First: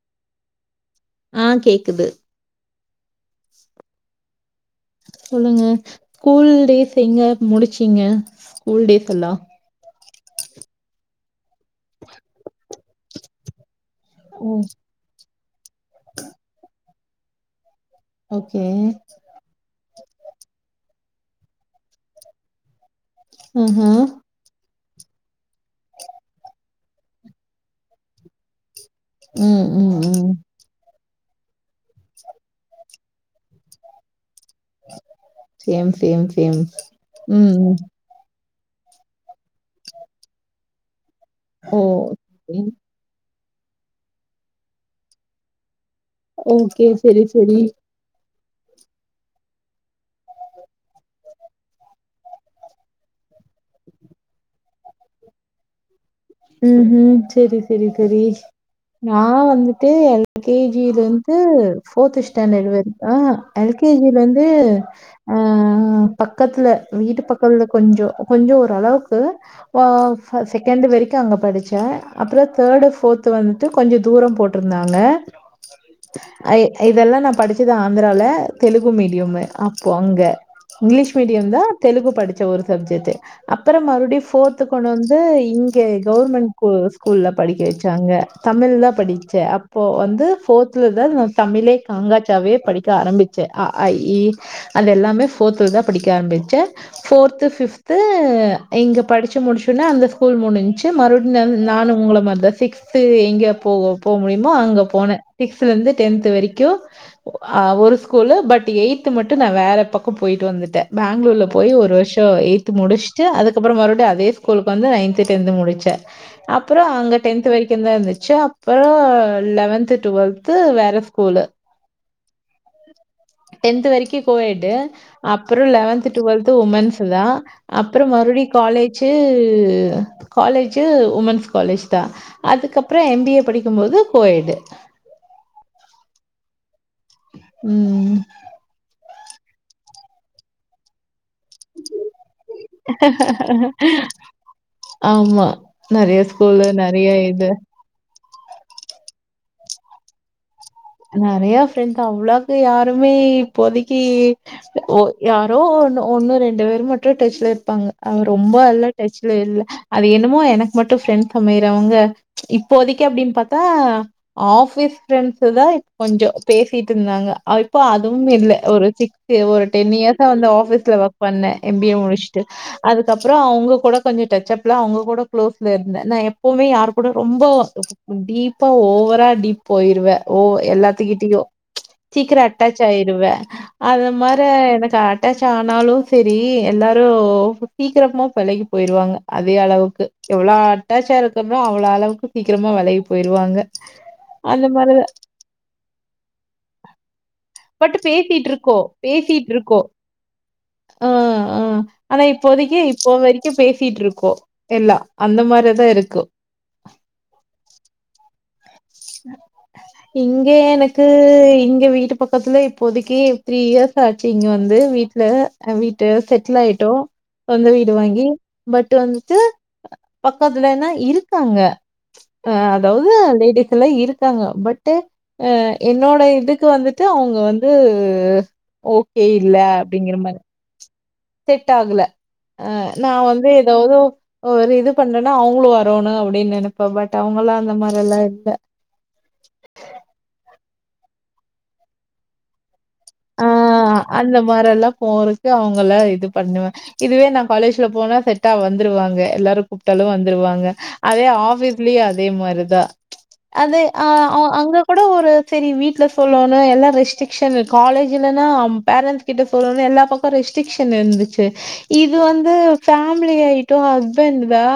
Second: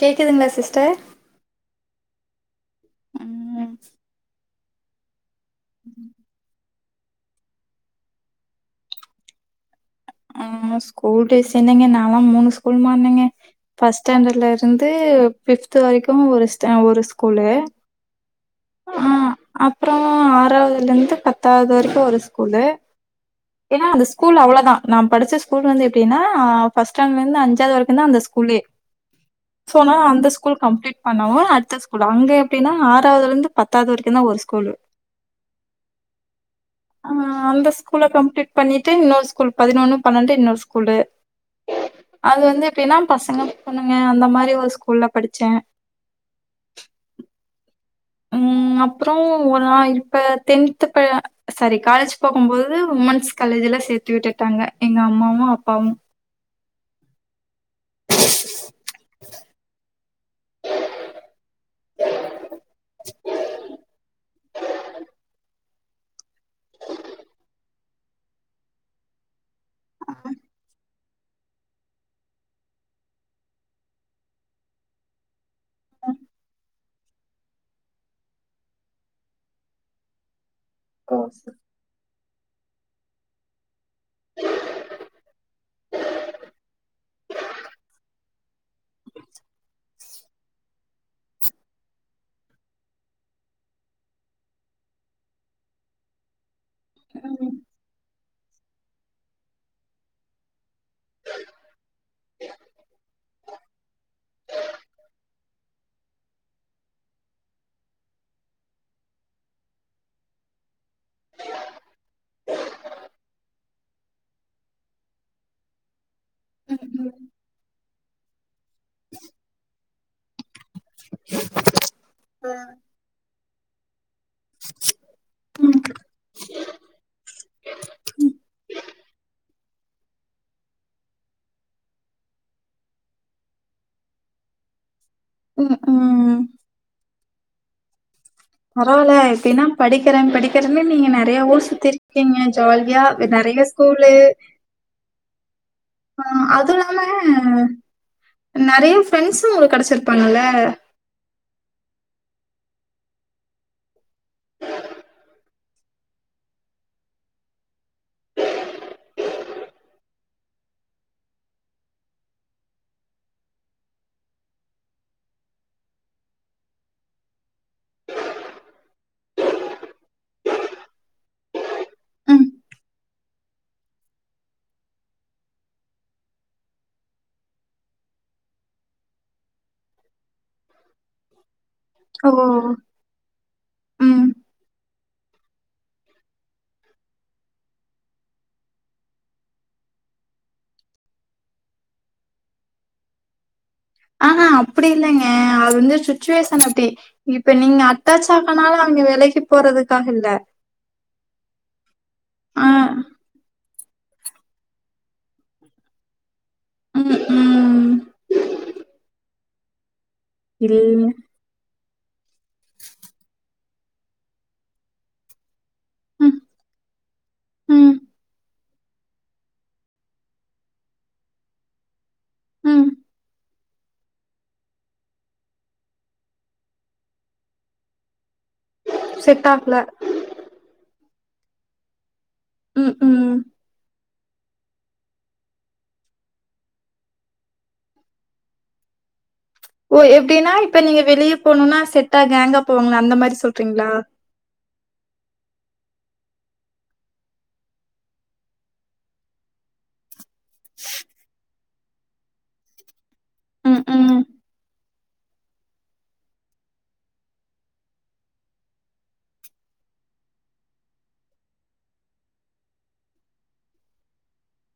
கேக்குதுங்ளா சிஸ்டர் ஆ கேக்குது ம் சொல்லுங்க ஸ்கூல் டேஸ் எங்க முடிச்சீங்க ஸ்கூல் டேஸ் எல்லா ஆ ஸ்கூல் டேஸ் என்னங்க நாலா மூணு ஸ்கூல் மாறுனெங்க ஃபஸ்ட் ஸ்டாண்டர்ட்ல ஓ இருந்து ஃபிஃப்து வரைக்கு ஒரு‌ ஸ்டே ஒரு ஸ்கூலு ஓகே அ அப்றோ ஆறாவ்துல இருந்து பத்தாவ்து வரைக்கு ஒரு ஸ்கூலு ஏனா ஆஹா அந்த ஸ்கூலு அவ்ளதா நா படிச்ச ஸ்கூல் வந்து எப்டின்னா ஃபஸ்ட் ஸ்டாண்டர்லருந்து அஞ்சாவ்து வரைக்கு தா அந்த ஸ்கூல்லே ம் சோ‌ ம் நா அந்த ம் ஸ்கூல் கம்ப்ளீட் பண்ணவு அடுத்த ஸ்கூல் அங்க எப்டின்னா ஆறாதுலருந்து பத்தாது வரைக்கு தா ஒரு school same same same ஆ ம் அந்த ம் ஸ்கூல கம் ப்ளீட் பண்ணிட்டு இன்னொரு ஸ்கூல் பதினொன்னு பன்னெண்டு இன்னொரு ஸ்கூலு ஓ அது வந்து எப்டின்னா பசங்க பொண்ணுங்க அந்த மாரி ஒரு ஸ்கூல்ல படிச்சே ஓகே செரி செரி ம் அப்றோ நா இப்ப டென்த்தப்ப சாரி காலேஜ் போகும்போது உமன்ஸ் காலேஜ்ல சேத்து விட்டுட்டாங்க எங்க அம்மாவு அப்பாவு ம் ம் செரி செரி செரி நா வந்துட்டு எல் கே ஜி யிலருந்து ஃபோர்த்து ஸ்டேண்டடு வரிக் ஆ ஆ எல் கே ஜி லருந்து அ பக்கத்துல வீட்டு பக்கத்துல கொஞ்சோ கொஞ்ச ஓரளவுக்கு இப்ப ப செகண்ட்டு வரிக் கு அங்க படிச்சே அப்றோ தேடு ஃபோர்து வந்துட்டு கொஞ்ச தூரோ போட்ருந்தாங்க அ இதெல்லா நா படிச்சது ஆந்திரால தெலுகு மீடியமு அப்போ அங்க இங்கிலீஷ் ஓ மீடியம் சரி தா தெலுகு படிச்சே ஒரு சப்ஜெட்டு அப்பறம் மறுபடியு ஃபோர்த்து கொண்டு வந்து இங் க கவர்மெண்ட் கூ ஸ்கூல்ல படிக்க வெச்சாங்க தமிழ் தா படிச்சே அப்போ வந்து ஃபோர்த் ஃபிஃப்த்துலதா நா தமிழே காங்காச்சாவே படிக்க ஆரம்பிச்ச அஆஇஈ அது எல்லாமே போர்த்துல தா படிக்க ஆரம்பிச்ச ஃபோர்த்து ம் ஃபிஃப்தது இங்க படிச்சு முடிச்சோன்னே அந்த ஸ்கூல் மூணு மறுபடியு ம் நானு உங்கள மாறி தா சிக்ஸ்து எங்க போக முடியுமோ அங்க போன்ன சிக்ஸது சிக்ஸ்த்துலேந்து டென்த் வரைக்கும் அவுரு ஸ்கூலு பட் எய்து மட்டு நா வேற பக்கம் போயிட்டு வந்துட்ட பேங்களூர்ல் போய் ஒரு வருஷ எயி்த் முடிச்சுட்டு அதுக்கப்பற மறுபடியு அதே ஸ்கூலுக்கு வந்து நைன்த் டென்த் முடிச்ச அப்பற அங்க டென்த் வரைக்கு தா இருந்துச்சா அப்பற லெவன்து டுவெல்து வேற ஸ்கூலு ம் டென்த் வரைக்கும் கோயடு அப்பற லெவன்த் டுவெல்து உமன்ஸ் தா அப்பற மறுபடியு காலேஜு காலேஜு உமன்ஸ் காலேஜ் தா அதுக்கப்பற எம்பிஏ படிக்கும் போது கோயடு ம் ம் ம் பரவாயில்ல எப்டின்னா படிக்கிற படிக்கறன்னு நீங்க நெறைய ஊர் சுத்தி இருக்கி ங்க ஜாலியா நெறைய ஸ்கூல்லு ஆமா நெறைய ஸ்கூல்லு அதுவு இல்லாம நெறைய இது நெறைய ஃப்ரெண்ட்ஸ்ம் உங்களுக்கு கிடைச்சிருப்பாங்கல்ல நெறையா ஃப்ரெண்ட் ஆ அவ்வளவுக்கு யாருமே இப்போதைக்கு ஓ யாரோ ஒன்னு ஒன்னு ரெண்டு பேரு மட்டும் டச்ல இருப்பாங்க அவர் ரொம்ப எல்லா டச்ல இல்ல அது என்னமோ எனக்கு மட்டு ஃப்ரெண்ட்ஸ் அமையறவங்க இப்போதைக்கு அப்டின்னு பாத்தா ஆஃபீஸ் ஃபிரெண்ட்ஸ் தா இப் கொஞ்சோ பேசிட்டு இருந்தாங்க இப்போ அதுவுமே இல்ல ஒரு சிக்ஸ் ஒரு டென் இயர்ஸ் ஆ வந்து ஆஃபீஸ்ல ஒர்க் பண்ண எம் பி ஏ முடிச்சிட்டு ம் அதுக்கப்பற அவங்க கூட கொஞ்ச டச் அப்ல அவங்க கூட கு்ளோஸ்ல இருந்த நா எப்பவமே யார் கூட ரொம்ப டீப்பா ஓவரா டீப் போயிருவ ஓவர் எல்லாத்துக்கிட்டயு ஓ சீக்கிர அட்டாச் ஆயிருவ அத ம் மாறி எனக்கு அட்டாச்ச ஆனாலு செரி எல்லாரு சீக்கிரமா பிழகி போயிடுவாங்க அதே அளவுக்கு எவ்ளோ அட்டாச்சு ஆனதுக்கு அப்பற அவ்வளோ அளவுக்கு சீக்கிரமா விலகி போய்டுவாங்க ஆஹ்ஹா அப்டி இல்லங்க அது வந்து சுச்சுவேஷன் அப்டி இப்ப நீங்க பட் அட்டாச் பேசிட்டு ஆகனால இருக்கோம். அவங்க விலக்கி பேசிட்டு இருக்கோம். போறதுக்காக இல்ல ஆ ஆ ஆனா ஆ இப்போதைக்கு இப்போ வரைக் பேசிட்டு இருக்கோ எல்லா அந்த மாறிதா இருக்கு ம் ம் இங்க இல்ல. எனக்கு இங்க வீட்டு பக்கத்துல இப்போதைக்குே த்ரீ இயர்ஸ் ஆச்சு இங்க வந்து வீட்டுல வீட்டு ம் செட்டில் ஆயிட்டோ சொந்த வீடு ம் வாங்கி பட் வந்துட்டு பக்கத்துலனா இருக்காங்க அ ம். அதாவது லேடிஸ் எல்லா இருக்காங்க பட்டு அ என்னோட இதுக்கு வந்துட்டு அவங்க வந்து ஓக் கே செட் இல்ல ஆகல. அப்டிங்கிற மாறி செட் ஆகுல அஹ் ம் நா ம். வந்து ஏதாவதோ ஒரு இது பண்றேன்னா அவங்களு வரனு அப்டின்னு நினைப்ப பட் அவங்க எல்லா அந்த மாறி எல்லா இல்ல ஓ எப்டின்னா இப்போ நீ வெளிய போன்னுனா செட்டா கேங்கா போவாங்கள அந்த மாறி ஆ சொல்றீங்களா அந்த மாரில்லா போறக்கு அவங்கள இது பண்ணுவே இதுவே நான் காலேஜ்ல போனா செட்டா வந்துருவாங்க எல்லாரூ கூப்பிட்டாலூ வந்துருவாங்க அதே ஆபீஸ்லயூ அதே மாரிதா அது ம் ம். அஹ் அவங் அங்க கூட ஒரு சரி வீடல சொல்லோனோ எல்லா ரெஸ்ட்ரிக்ஷன் இருக் காலேஜிலன்னா பேரண்ட்ஸ் கிட்ட சொல்லணன்னா எல்லா பக்கம் ரெஸ்ட்ரிக்ஷன் இருந்துச்சு இது வந்து ஃபேமிலி ஆயிட்டோ ஹஸ்பண்ட் தா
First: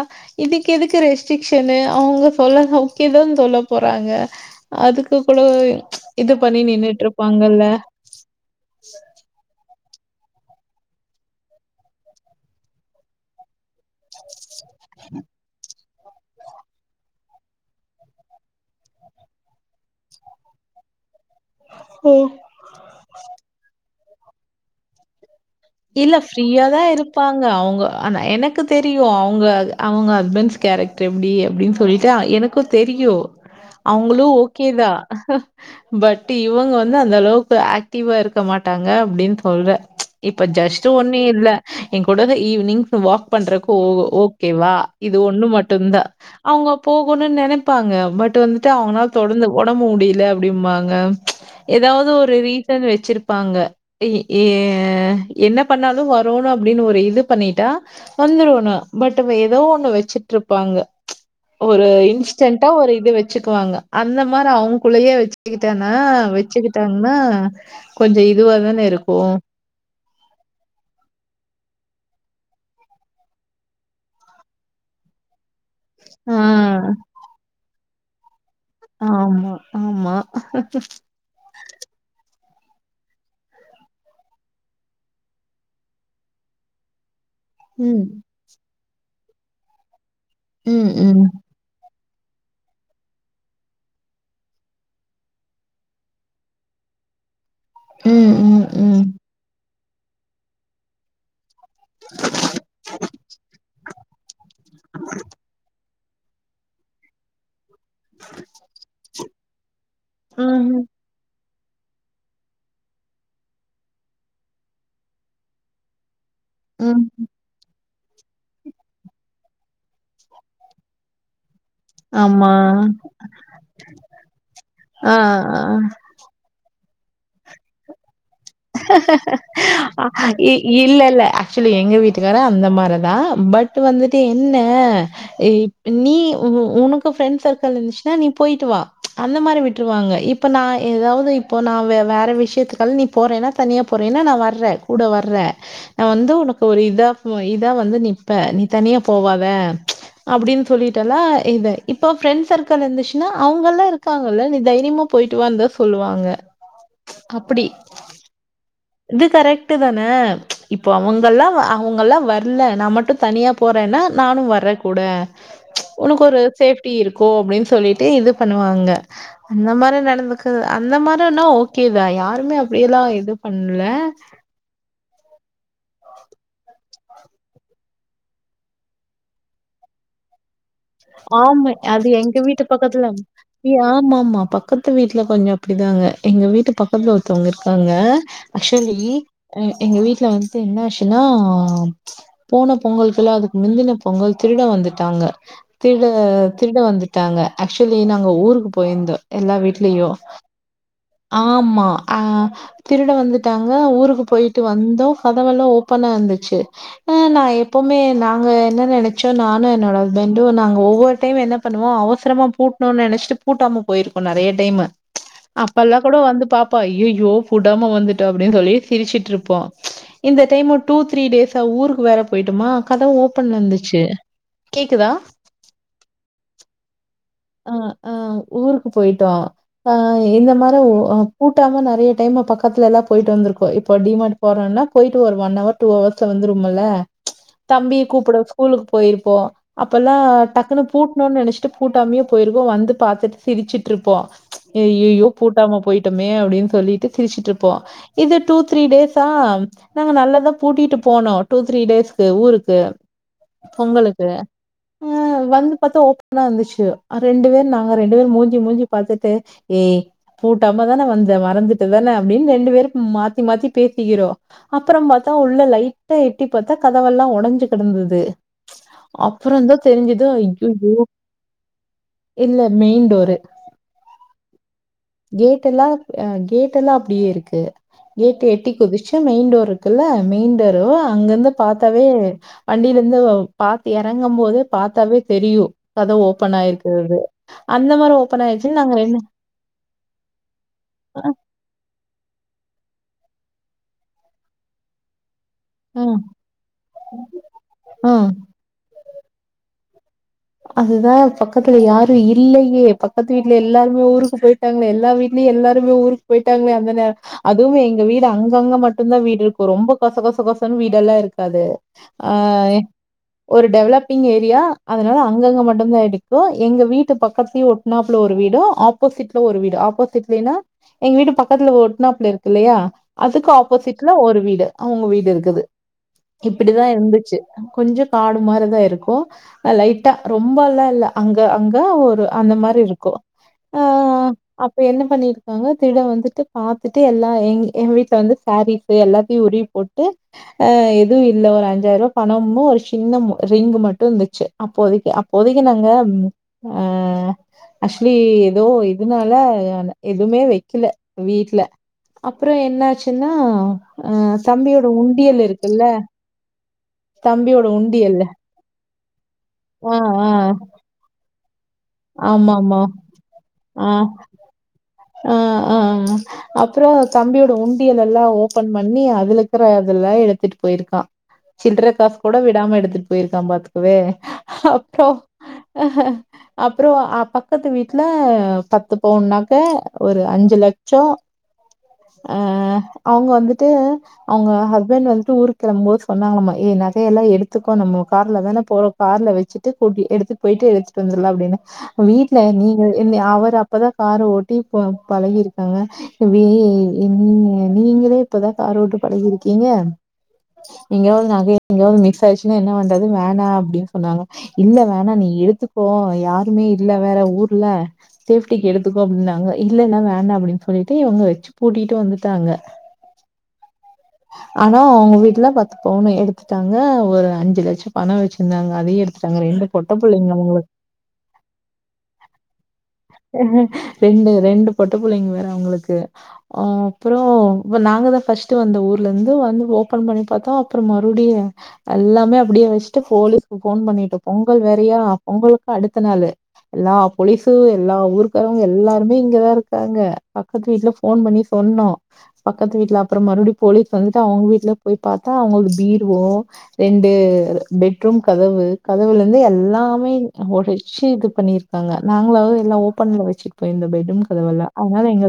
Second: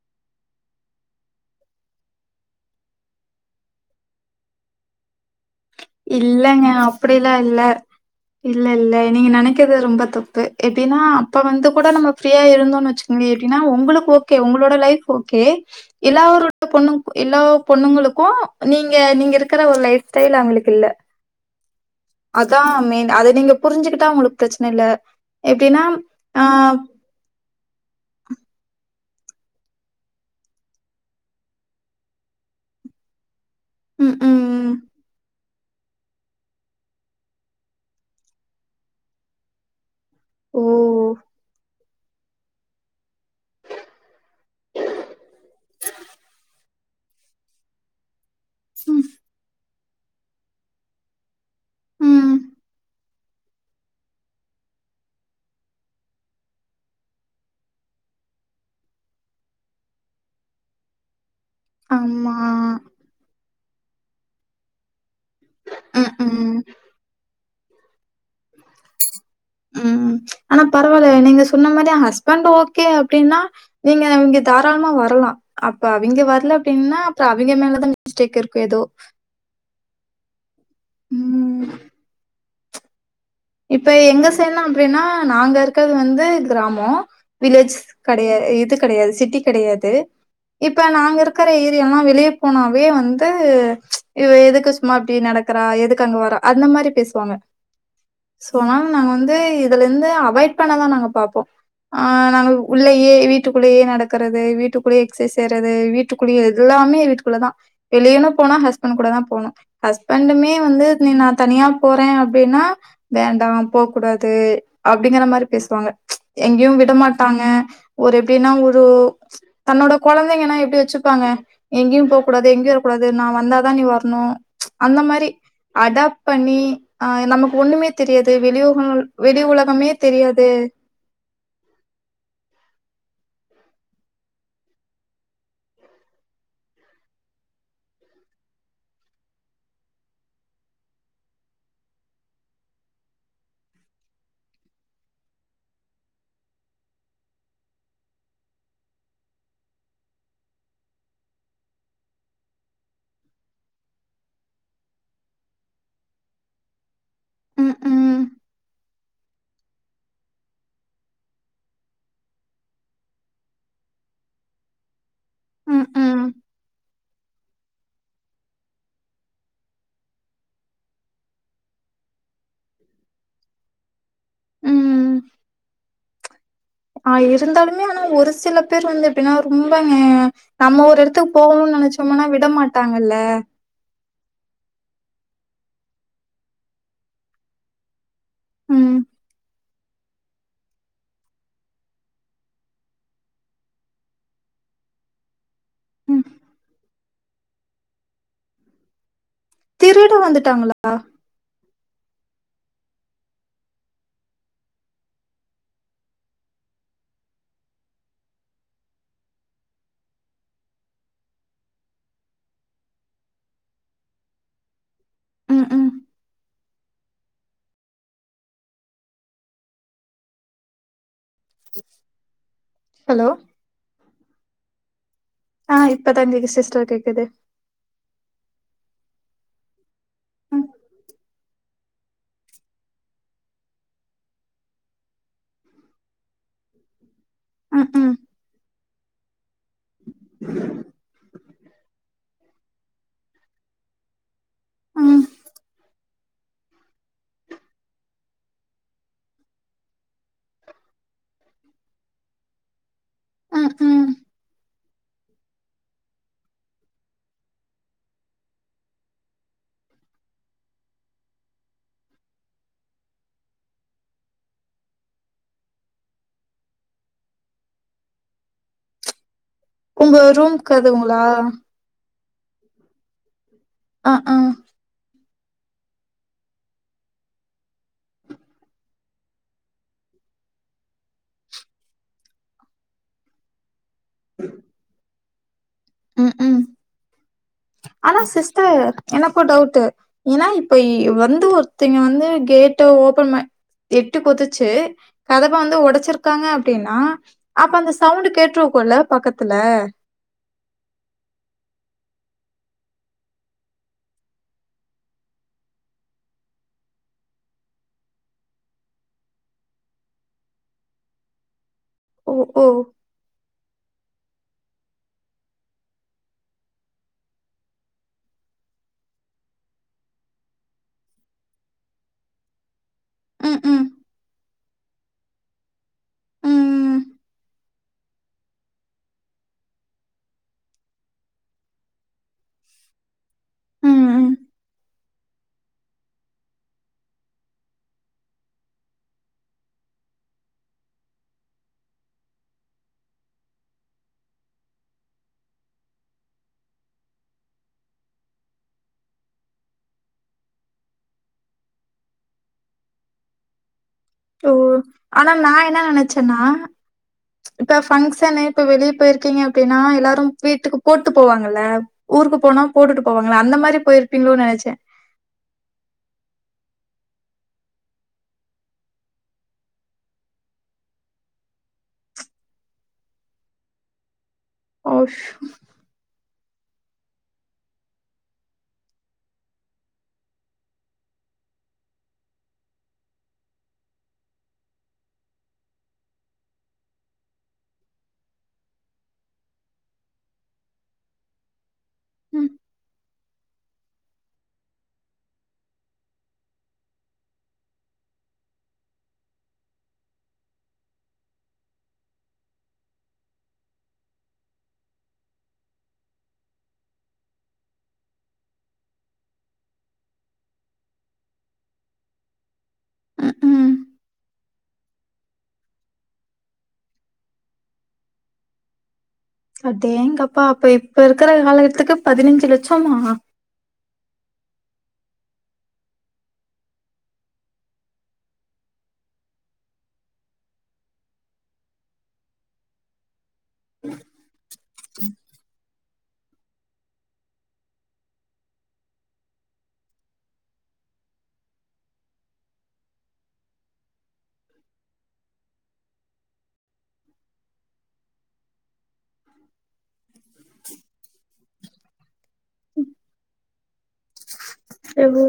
இதுக்கு எதுக்கு ரெஸ்ட்ரிக்ஷனு அவங்க சொல்ல தா ஓகே தா சொல்ல போறாங்க அதுக்குக் கூட இது பண்ணி இல்லங்க நின்னுட்டு அப்படிலா இல்ல இருப்பாங்கல்ல. இல்ல இல்ல நீங்க நெனைக்கர்த் ரொம்ப தப்பு எப்பிடினா அப்ப வந்து கூட நம்ம ஃபிரீயா இருந்தோ வச்சுக்கோங்க எப்பிடினா உங்களுக்கு ஓக் கே உங்களோட லைஃப் ஓகே எல்லாரூ பொண்ணுங் எல்லா பொண்ணுங்களுக்கூ நீங்க நீங்க இருக்கிற ஒரு லைஃப் ஸ்டைல் அவங்களுக்கு இல்ல ஹூங் அதா மெயின் அத நீங்க புரிஞ்சுகிட்டா உங்களுக்கு பிரச்சன இல்ல எப்படின்னாப் இல்ல ஃப்ரீயா ஆஹ் தான் இருப்பாங்க அவங்க ஆனா எனக்கூ தெரியூ அவூங்க அவங்க ஹஸ்பண்ட்ஸ் கேரக்டர் எப்டி அப்டின்னு சொல்லிட்டு எனக் குத் தெரியூ உம் அவங்களூ ஓகே உம் தா பட் இவங்க வந்து அந்த அளவுக்கு ஆக்டிவா இருக்க மாட்டாங்க அப்டின்னு சொல்றோ இப்ப ஓ ஜஸ்ட் ஒன்னூ இல்ல எங் கூடாத ஈவி்னிங் வாக் பண்றக்கு ஓ ஓகேவா இது ஒண்ணூ மட்டுந் தா அவுங்க போகணுன்னு நினைப்பாங்க பட் ட்டு வந்துட்டு உம் அவங்கனால தொடர்ந்து ஒடம்பு முடியல அப்பிடிம்பாங்க ஏதாவது உம் ஒரு ரீசன் வச்சிருப்பாங்க இஹ் ஏ என்ன பண்ணாலூ வரூன் அப்டி ஒரு இது பண்ணிட்டா வந்துருவ்ன்னும் பட் இவ ஏதோ ஒண்ணு வெச்சுட் இருப்பாங்க ஒரு ஆமா இன்ஸ்டன்டா ஒரு இது வச்சுக்குவாங்க அந்த மாரி அவுங்குள்ளயே வெச் இதன உம் உம் வச்சுக்கிட்டாங்ன்னா கொஞ்சோ இதுவா தானே இருக்கூ ம் ஆனா பரவாயில்ல நீங்க சொன்ன மாரி ஹஸ்பண்ட் ஓகே அப்டின்னா நீங்க இங்க தாராளமா வரலா அப்ப அவிங்க ஆ வரல அப்டின்னா அப்புறம் அவிங்க மேலதா மிஸ்டேக் இருக்கூ ஏதோ ஆமா ஆமா ம் இப்ப எங்க செய்ட்லா அப்டின்னா நாங்க இருக்கிறது வந்து கிராமோ வில்லேஜ் ம் கொடயா இது கொடையாது சிட்டி கொடையாது இப்ப ம் நாங்க ம் இருக்கிற ஏரியலா வெளியப் போனாவே வந்து இவ எதுக்கு சும்மா இப்யேடி நடக்கறா எதுக்கு அங்க வரா அந்த மேரி பேசுவாங்க ம் சோ ம் அத்னால ம் நாங்க வந்து இதுல இருந்து அவாய்ட் பண்ண தா நாங்க பாப்போ ஆ நாங்க உள்ளயே வீட்டுக்குள்ளேயே நடக்கறது வீட்டுக்குள்ளேயே எக்சசைஸ் செய்யறது வீட் ட்டுக்குளள்ளியே எல்லாமே வீட்டுக்குள்ள தா வெளியனா போனா ஹஸ்பண்ட் கூட தா போனோ ஹஸ்பண்டுமே வந்து ம் நீ தனியா போறே அப்டின்னா வேண்டா போவ்க் கூடாது அப்டிங்கற மாரி பேசுவாங்க எங்கேயூ விட ம் மாட்டாங்க ஒரு எப்டின்னா ஒரு தன்னோட குழந்தைங்கன்னா எப்டி வெச்சுப்பாங்க எங்கேயூ போவ்க் கூடாது ஆமா எங்கேயூ வரக்கூடாது நா வந்தா தா நீ வரணூ அந்த ஆ மாதிரி ஆ அடாப் ட் பண்ணி ஆ நமக்கு ஒண்ணுமே தெரியாது வெளியோ ஆ இ இல்லில்ல ஆக்சுவ்லி எங்க வீட்டுக்காரோ அந்த மாரி தா பட்டு வந்துட்டு என்ன நீ உ உனக்கு ஃப்ரெண்ட்ஸ் சர்க்கள் இருந்ச்சுன்னா நீ போயிட்டு வா அந்த மாரி விட்ருவாங்க இப் இப்ப நா எதாவ்து இப்போ நா வேற விஷயத்துக்கள் நீ போறன்னா தனியா போறேன்னா நா வர்றே கூட வர்றே நா வந்து உனக்கு ஒரு இதா இதா வந்து நிப்ப நீ தனியா போவாத அப்டின் சொல்லிட்டல்லா இத இப்ப ப்ரெண்ட் சர்க்கிள் இருந்துச்சுன்னா அவங்கல்லா இருக்காங்கல்ல நீ தைரியமா போயிட்டு வான்தா சொல்லுவாங்க அப்பிடி ம் ம் இது கரெக்ட்டு தானே இப்ப அவங்கல்லா அவங்கல்லா வர்ல நா மட்டும் தனியா போறேன்னா நானும் வர்ற கூட ம் உனக்கு ம் ஒரு சேஃப்டி இருக்கும் அப்டின் சொல்லிட் டு இது பண்ணுவாங்க அந்த மாரி நடந்துக்கு அந்த மாரினா ஓகேதா யாருமே அப்டியெல்லா எது பண்ல ம் ம் ஆ இருந்தாலுமே ஆனா ஒரு சில பேர் வந்து எப்டின்னா ரொம்பமே நம்ம ஒரு எடத்துக்கு ஆமா போகணு அது நெனச்சோம்னா எங்க விட வீட்டு பக்கத்துல மாட்டாங்கள்ல ஆமா ஆமா பக்கத்து வீட்ல கொஞ்சம் அப்படிதாங்க எங்க வீட்டு பக்கத்துல ஒருத்தவங்க இருக்காங்க ம் ஆக்சுவ்லி எங்க வீட்ல வந்து என்ன ஆச்சுன்னா போன பொங்கலுக்குல்ல அதுக்கு முந்துன பொங்கல் திருட வந்துட்டாங்க திருட ம் திருட வந்துட்டாங்க ஆக்சுவ்லி நாங்க ஊருக்கு போயிருந்தோ எல்லா வீட் திருட வந்துட்டாங்களா ஆமா ஆ திருட வந்துட்டாங்க ஊருக்கு போயிட்டு வந்தோ கதவெல்லா ஓப்பனா இருந்துச்சு அ நா எப்பவுமே நாங்க என்ன நெனச்சோ நானும் என்னோட ஹஸ்பண்ட் டு நாங்க ஒவ்வொரு டைம் என்ன பண்ணுவோம் அவசரமா பூட்னோ நெனச்சிட்டு பூட்டாம போயிருக்கோம் நெறைய டைம்மு ம் ம் அப்பல்லா கூட வந்து பாப்போ ஐயோ புடாம வந்துட்டோ அப்டின் சொல்லி சிரிச்சிட்ருப்போம் இந்த டைம்மு டூ த்ரீ டேஸ் ஊருக்கு வேற போய்ட்டோமா கதவு ஹலோ ஓப்பன்ல இருந்துச்சு கேக்குதா ஆ இப்பத்தா இந்துது சிஸ்டர் கேக்குது அ அ ஊருக்கு போயிட்டோ ஆ இந்த ம் மாரி பூட்டாம நெறைய டைம்மு பக்கத்துல எல்லா போயிட்டு வந்திருக்கோ இப்ப டிமார் போறதுனா போயிட்டு ஒரு ஒன் ஹவர் டூ ஹவர்ஸ்ல வந்துருவிங்கள ம் தம்பி ம் கூப்பட ஸ்கூலுக்கு போயிருப்போம் அப்பல்லா டக்குனு பூட்ணு நெனச் சு பூட்டாமலே போயிருவோம் வந்து பாத்துட்டு சிரிச்சிட்ருப்போ ம் ஐய்யய்யோ பூட்டாம போயிட்டோமே அப்டின் சொல்லிட்டு சிரிச்சிட்ருப்போ இது டூ த்ரீ டேஸ்சா நாங்க நல்லாதா பூட்டிட்டு போனோ டூ த்ரீ டேஸ்க்கு ஊருக்கு ம் ம் பொங்கலுக்கு ஆ வந்து பாத்தா ஓப்பனா இருந்துச்சு ரெண்டு பேரும் நாங்க ரெண்டு பேரும் மூஞ்சி மூஞ்சி பாத்துட்டு ஏ பூட்டாம தான வந்த மறந்துட்டுதான அப்டின் ரெண்டு பேரும் மாத்தி மாத்தி பேசிக்கிறோ அப்பறம் பாத்தா உள்ள லைட்டா எட்டி பாத்தா கதவெல்லா ஒடஞ்சு கெடந்தது அப்புறம் தா தெரிஞ்சிது ஐய்யய்யோ ஆ இல்ல மெயின் டோரு அ அ கேட்டெல்லா கேட் எல்லா அப்டியே இருக்கு ஏட்டு எட்டி குதிச்சு மெயின்டோர் இருக்குல்ல மெயின்டோரு அங்கருந்து பாத்தாவே வண்டியில இருந்து பாத்து எறங்கும் போது பாத்தாவே தெரியு கதவு ம் ஓபன் ம் ஆயிருக்கறது ஆனா சிஸ்டர் எனக்கு டவுட்டு ஏனா இப்ப ய் வந்து ஒரு த்தைங்க வந்து கேட்ட ஓபன் ப எட்டு ஒதச்சு கதவ வந்து ம் ஒடைச்சிருக்காங்க அப்டின்னா அப்ப அந்த ஆ சவுண்ட் கேட்டுருக்குல்ல பக்கத்துல அதுதா பக்கத்துல யாரு இல்லையே பக்கத்து வீட்ல எல்லாருமே ஊருக்கு போயி ட்டாங்களே எல்லா வீட்டுலயு எல்லாருமே ஊருக்கு போயிட்டாங்க அந்த நேர அதுவு எங்க வீடு அங்கங்க மட்டுந்தா வீடு இருக்கு ரொம்ப கொச கொச கொசன்னு வீடெல்லா இருக்காது ஆ ஓ ஓ ஒரு டெவலப்பிங் ஏரியா அ அதனால அங்கங்க மட்டுந்தா இடிக்கு எங்க வீட்டு பக்கத்தையு ஒட்னாப்ல ஒரு வீடு ஆப் ஆப்போசிட்ல ஒரு வீடு ஆப்போசிட்லினா எங்க வீடு பக்கத்துல ஒட்னாப்ல இருக்கு இல்லையா அதுக்கு ம் ம் ஆப்போசிட் ல்ல ஒரு வீடு அவுங்க வீடு இருக்குது இப்பிடிதா ம் இருந்துச்சு கொஞ்சோ காடு மாரிதா இருக்கு அ லைட்டா ரொம்பலா இல்ல அங்க அங்க ஒரு அந்த மாரி இருக்கு ஆ ம் ம். அப்ப என்ன பண்ணிருக் காங்க திருட வந்துட்டு பாத்துட்டு எல்லா எங் எங்க வீட்ல வந்து சாரீஸு எல்லாத்தயு உருவி போட்டு ஆ எது இல்ல ஒரு அஞ்சாயிரூவா பணமு ஒரு ஷின்ன மொ ரிங்கு மட்டு இருந்துச்சு அப்போதக்கி அப்போதக்கி நாங்க ஆ ஆக்ஷலி ஏதோ இதனால எதுமே வெக்கல வீட்ல அப்றோ என்னாச்சுன்னா அ தம்பியோட உண்டியல் இருக்குல்ல துனா தம்பியோட இப்ப உண்டியல்ல ஃபங்ஷனு இப்ப வெளிய போயிருக்கீங்க அப்டினா ஆ, எல்லாரு ஆ. வீட்டுக்கு போட்டு போவாங்கல ஊருக்கு போனா ஆமாமா. போட்டுட்டு போவாங்கல அந்த மாரி ஆ, போயிருப்பீங்ளோனு நெனச்ச ஆ ஆ அப்பறோ தம்பியோட உண்டியலல்லா ஓபன் பண்ணி அதுலருக்ற அதல்லா எடுத்ட்டு போயிருக்கா சில்ற காசு கூட விடாம எடுத்ட்டு போயிர்க்கா பாத்துக்கவே ஓ அப்பா அப்றோ அ பக்கத்து வீட்ல பத்து பவுன் நக ஒரு அஞ்சு லட்சோ அ அவுங்க வந்துட்டு அவுங்க ஹஸ்பண்ட் வந்துட்டு ஊரு கெளம்போது சொன்னாங்களாமா ஏ நக எல்லா எடுத்துக்கோ நம்மோ கார்லதான போறோ கார்ல வச்சிட்டு கூட்டி எடுத்துட்டு போய்ட்டு எடுத்துட்டு வந்தட்லா அப்டின்னு வீட்ல ம் நீங்க என் அவரு அப்பதா கார ஓட்டி ந பழகிருக்காங்க வே நீங்க நீங்களே இப்பதா காரோட்ட பழகிருக்கீங்க எங்காயது நக எங்காது மிக்ஸ் ஆய்ச்சுன்னா என்ன பண்றது வேணா அப்டினு சொன்னாங்கலா இல்ல வேணா நீ எடுத்துக்கோ யாருமே இல்ல வேற ஊர்ல சேஃப்ட்டிக்கு எடுத்துக்கோ அப்டினா ன்னாங்க இல்ல இல்ல வேண்டா அப்டின்னு சொல்லிட்டு இவுங்க வச்சு பூட்டிட்டு வந்துட்டாங்க ம் ம் ஆனா அவுங்க வீட்ல பத்து பவுனு எடுத்துட்டாங்க ஒரு அஞ்சு லட்சோ பணம் வச்சிர்ந்தாங்க அதயு எடுத் அடேங்கப்பா அப்ப இப்ப இருக்ற காலகத்துக்கு பதினஞ்சி லட்சமா ரெண்டு ரெண்டு பொட்ட புள்ளைங்க வேற அவுங்ளுக்கு அ அப்றோ நாங்கதா ஃபஷ்ட்டு வந்த ஊர் லந்து வந்து ஓபன் பண்ணி பாத்த அப்றோ மறுபுடியு அல்லாமே அப்டியே வச்சுட்டு போலீஸ்க்கு ஃபோன் பண்ணிட்டோ பொங்கல் வேறையா பொங்கலுக்கு அடுத்த நாளு எல்லா போலீஸு எல்லா ஊர்க்காரங்க எல்லாருமே இங்கதா இருக்காங்க பக்கத்து வீட்ல ஃபோன் பண்ணி சொன்னோ பக்கத்து வீட்ல அப்றோ மறுபுடி போலீஸ் வந்துட்டு அவுங்க வீட்ல போய் பாத்தா அவுங்ளுது பீரோ ரெண்டு பெட்ரூம் கதவு கதவுலந்து எல்லாமே ஒடச்சி இது பண்ணிருக் த்தாங்க நாங்களாவது எல்லா ஓப்பன்ல வச்சிட்டு போயிருந்தோ பெட்ரூம் கதவல்லா அதனால எவ்ளோ எங்க